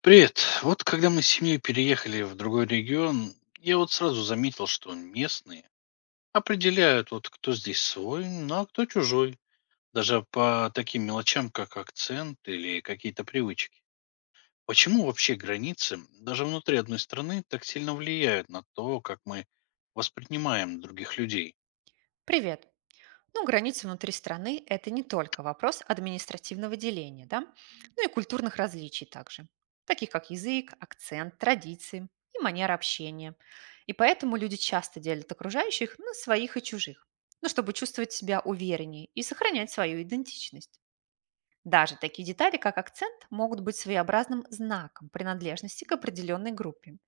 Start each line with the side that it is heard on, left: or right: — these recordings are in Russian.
left: Привет. Вот когда мы с семьей переехали в другой регион, я вот сразу заметил, что местные определяют, вот кто здесь свой, ну а кто чужой. Даже по таким мелочам, как акцент или какие-то привычки. Почему вообще границы, даже внутри одной страны, так сильно влияют на то, как мы воспринимаем других людей?
right: Привет. Ну, границы внутри страны– это не только вопрос административного деления, да, но и культурных различий также, таких как язык, акцент, традиции и манера общения. И поэтому люди часто делят окружающих на своих и чужих, ну, чтобы чувствовать себя увереннее и сохранять свою идентичность. Даже такие детали, как акцент, могут быть своеобразным знаком принадлежности к определенной группе.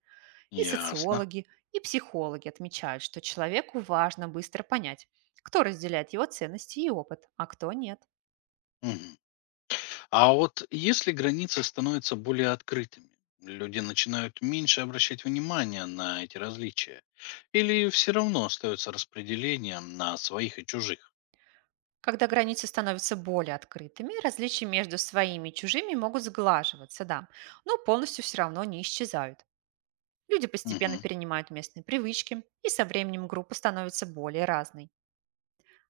right: И
left: Ясно.
right: социологи, и психологи отмечают, что человеку важно быстро понять, кто разделяет его ценности и опыт, а кто нет.
left: Мгм. А вот если границы становятся более открытыми, люди начинают меньше обращать внимание на эти различия? Или все равно остается распределение на своих и чужих?
right: Когда границы становятся более открытыми, различия между своими и чужими могут сглаживаться, да, но полностью все равно не исчезают. Люди постепенно
left: Мгм.
right: перенимают местные привычки, и со временем группа становится более разной.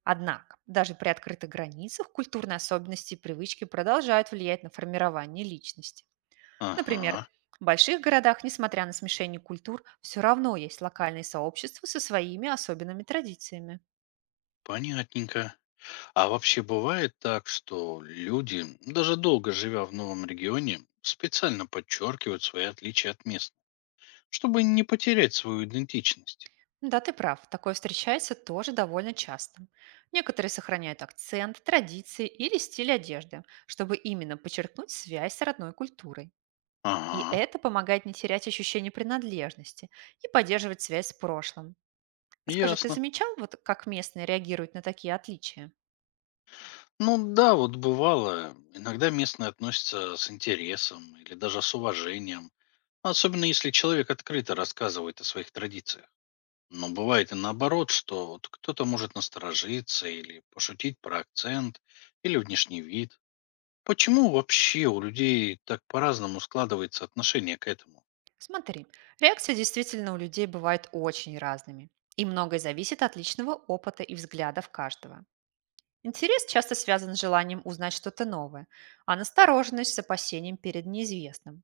right: Однако, даже при открытых границах культурные особенности и привычки продолжают влиять на формирование личности. Например,
left: Ага,
right: в больших городах, несмотря на смешение культур, все равно есть локальные сообщества со своими особенными традициями.
left: понятненько. А вообще бывает так, что люди, даже долго живя в новом регионе, специально подчеркивают свои отличия от местных, чтобы не потерять свою идентичность?
right: Да, ты прав, такое встречается тоже довольно часто. Некоторые сохраняют акцент, традиции или стиль одежды, чтобы именно подчеркнуть связь с родной культурой. И
left: Ага,
right: это помогает не терять ощущение принадлежности и поддерживать связь с прошлым. А скажи, ты
left: ясно.
right: замечал, вот как местные реагируют на такие отличия?
left: Ну да, вот бывало. Иногда местные относятся с интересом или даже с уважением, особенно если человек открыто рассказывает о своих традициях. Но бывает и наоборот, что вот кто-то может насторожиться или пошутить про акцент или внешний вид. Почему вообще у людей так по-разному складывается отношение к этому?
right: Смотри, реакции действительно у людей бывают очень разными, и многое зависит от личного опыта и взглядов каждого. Интерес часто связан с желанием узнать что-то новое, а настороженность с опасением перед неизвестным.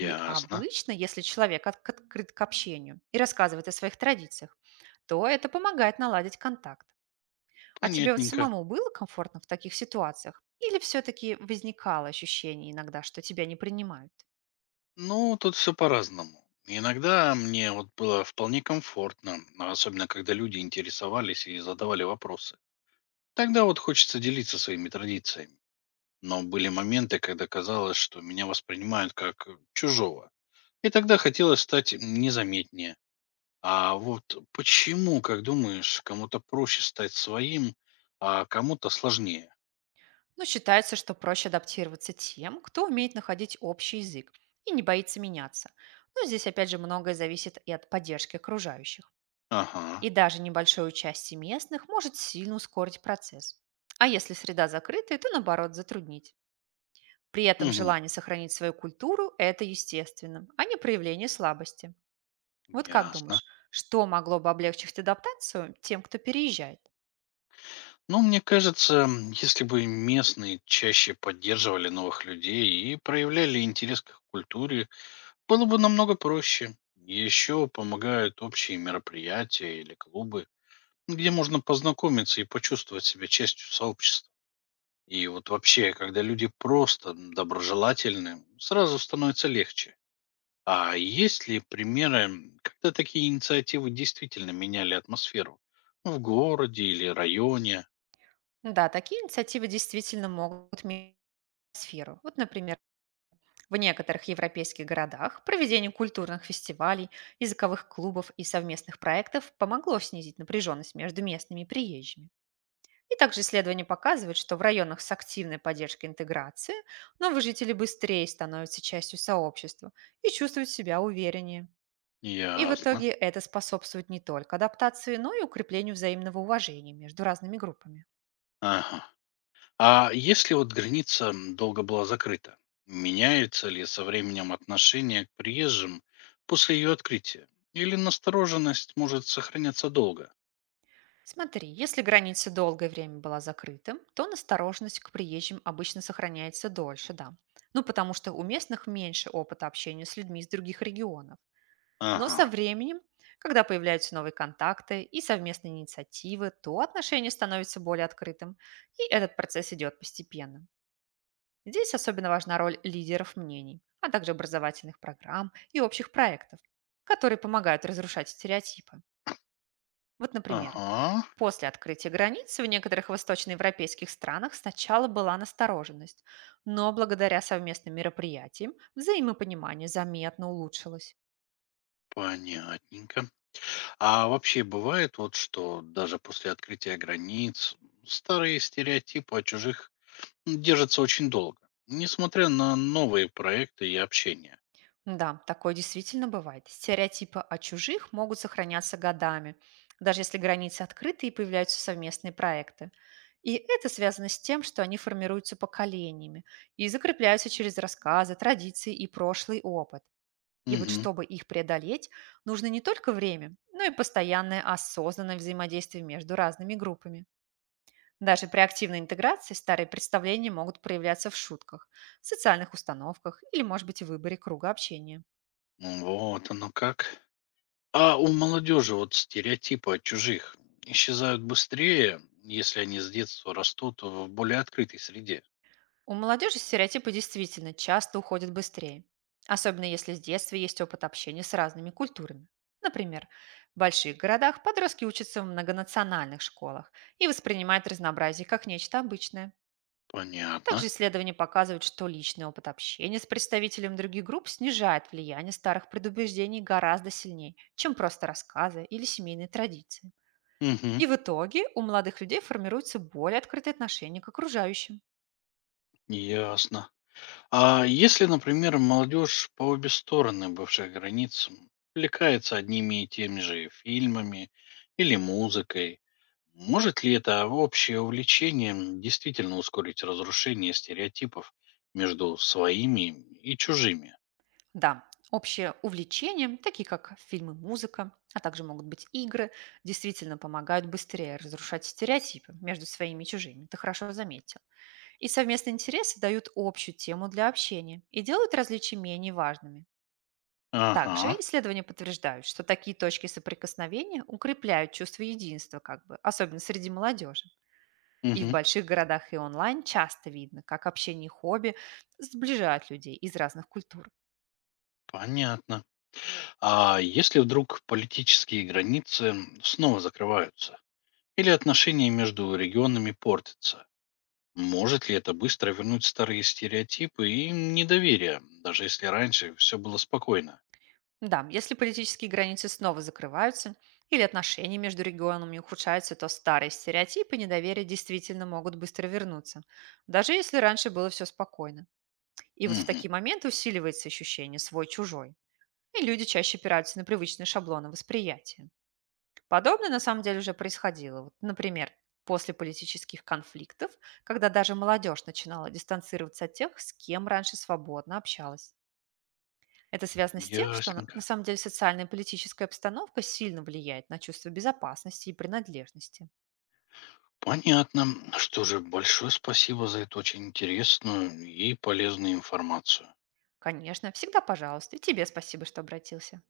right: И обычно, если человек открыт к общению и рассказывает о своих традициях, то это помогает наладить контакт. А тебе вот
left: понятненько.
right: самому было комфортно в таких ситуациях? Или все-таки возникало ощущение иногда, что тебя не принимают?
left: Ну, тут все по-разному. Иногда мне вот было вполне комфортно, а особенно когда люди интересовались и задавали вопросы. Тогда вот хочется делиться своими традициями. Но были моменты, когда казалось, что меня воспринимают как чужого. И тогда хотелось стать незаметнее. А вот почему, как думаешь, кому-то проще стать своим, а кому-то сложнее?
right: Но считается, что проще адаптироваться тем, кто умеет находить общий язык и не боится меняться. Но здесь опять же многое зависит и от поддержки окружающих. И
left: Ага.
right: даже небольшое участие местных может сильно ускорить процесс. А если среда закрытая, то наоборот затруднить. При этом
left: Угу.
right: желание сохранить свою культуру– это естественно, а не проявление слабости. Вот как
left: Ясно.
right: думаешь, что могло бы облегчить адаптацию тем, кто переезжает?
left: Ну, мне кажется, если бы местные чаще поддерживали новых людей и проявляли интерес к их культуре, было бы намного проще. Еще помогают общие мероприятия или клубы, где можно познакомиться и почувствовать себя частью сообщества. И вот вообще, когда люди просто доброжелательны, сразу становится легче. А есть ли примеры, когда такие инициативы действительно меняли атмосферу? Ну, в городе или районе?
right: Да, такие инициативы действительно могут менять сферу. Вот, например, в некоторых европейских городах проведение культурных фестивалей, языковых клубов и совместных проектов помогло снизить напряженность между местными и приезжими. И также исследования показывают, что в районах с активной поддержкой интеграции новые жители быстрее становятся частью сообщества и чувствуют себя увереннее. И в
left: Ясно.
right: итоге это способствует не только адаптации, но и укреплению взаимного уважения между разными группами.
left: Ага. А если вот граница долго была закрыта, меняется ли со временем отношение к приезжим после ее открытия? Или настороженность может сохраняться долго?
right: Смотри, если граница долгое время была закрытым, то настороженность к приезжим обычно сохраняется дольше, да. Ну, потому что у местных меньше опыта общения с людьми из других регионов. Но
left: Ага.
right: со временем, когда появляются новые контакты и совместные инициативы, то отношение становится более открытым, и этот процесс идет постепенно. Здесь особенно важна роль лидеров мнений, а также образовательных программ и общих проектов, которые помогают разрушать стереотипы. Вот, например,
left: Ага,
right: после открытия границ в некоторых восточноевропейских странах сначала была настороженность, но благодаря совместным мероприятиям взаимопонимание заметно улучшилось.
left: понятненько. А вообще бывает вот, что даже после открытия границ старые стереотипы о чужих держатся очень долго, несмотря на новые проекты и общение.
right: Да, такое действительно бывает. Стереотипы о чужих могут сохраняться годами, даже если границы открыты и появляются совместные проекты. И это связано с тем, что они формируются поколениями и закрепляются через рассказы, традиции и прошлый опыт. И вот
left: Угу.
right: чтобы их преодолеть, нужно не только время, но и постоянное осознанное взаимодействие между разными группами. Даже при активной интеграции старые представления могут проявляться в шутках, социальных установках или, может быть, в выборе круга общения.
left: Вот оно как. А у молодежи вот стереотипы о чужих исчезают быстрее, если они с детства растут в более открытой среде.
right: У молодежи стереотипы действительно часто уходят быстрее, особенно если с детства есть опыт общения с разными культурами. Например, в больших городах подростки учатся в многонациональных школах и воспринимают разнообразие как нечто обычное. Также
left: Понятно.
right: исследования показывают, что личный опыт общения с представителем других групп снижает влияние старых предубеждений гораздо сильнее, чем просто рассказы или семейные традиции.
left: Угу.
right: И в итоге у молодых людей формируется более открытое отношение к окружающим.
left: Ясно. А если, например, молодежь по обе стороны бывших границ увлекается одними и теми же фильмами или музыкой, может ли это общее увлечение действительно ускорить разрушение стереотипов между своими и чужими?
right: Да, общие увлечения, такие как фильмы, музыка, а также могут быть игры, действительно помогают быстрее разрушать стереотипы между своими и чужими, ты хорошо заметил. И совместные интересы дают общую тему для общения и делают различия менее важными. Также
left: Ага,
right: исследования подтверждают, что такие точки соприкосновения укрепляют чувство единства, как бы, особенно среди молодежи. И в
left: мгм,
right: больших городах и онлайн часто видно, как общение и хобби сближают людей из разных культур.
left: понятно. А если вдруг политические границы снова закрываются? Или отношения между регионами портятся? Может ли это быстро вернуть старые стереотипы и недоверие, даже если раньше все было спокойно?
right: Да, если политические границы снова закрываются или отношения между регионами ухудшаются, то старые стереотипы недоверия действительно могут быстро вернуться, даже если раньше было все спокойно. И вот в
left: Мгм.
right: такие моменты усиливается ощущение свой-чужой, и люди чаще опираются на привычные шаблоны восприятия. Подобное на самом деле уже происходило. Вот, например, после политических конфликтов, когда даже молодежь начинала дистанцироваться от тех, с кем раньше свободно общалась. Это связано с тем, что на
left: Ясненько.
right: самом деле социальная и политическая обстановка сильно влияет на чувство безопасности и принадлежности.
left: Понятно. Что же, большое спасибо за эту очень интересную и полезную информацию.
right: Конечно, всегда пожалуйста, и тебе спасибо, что обратился.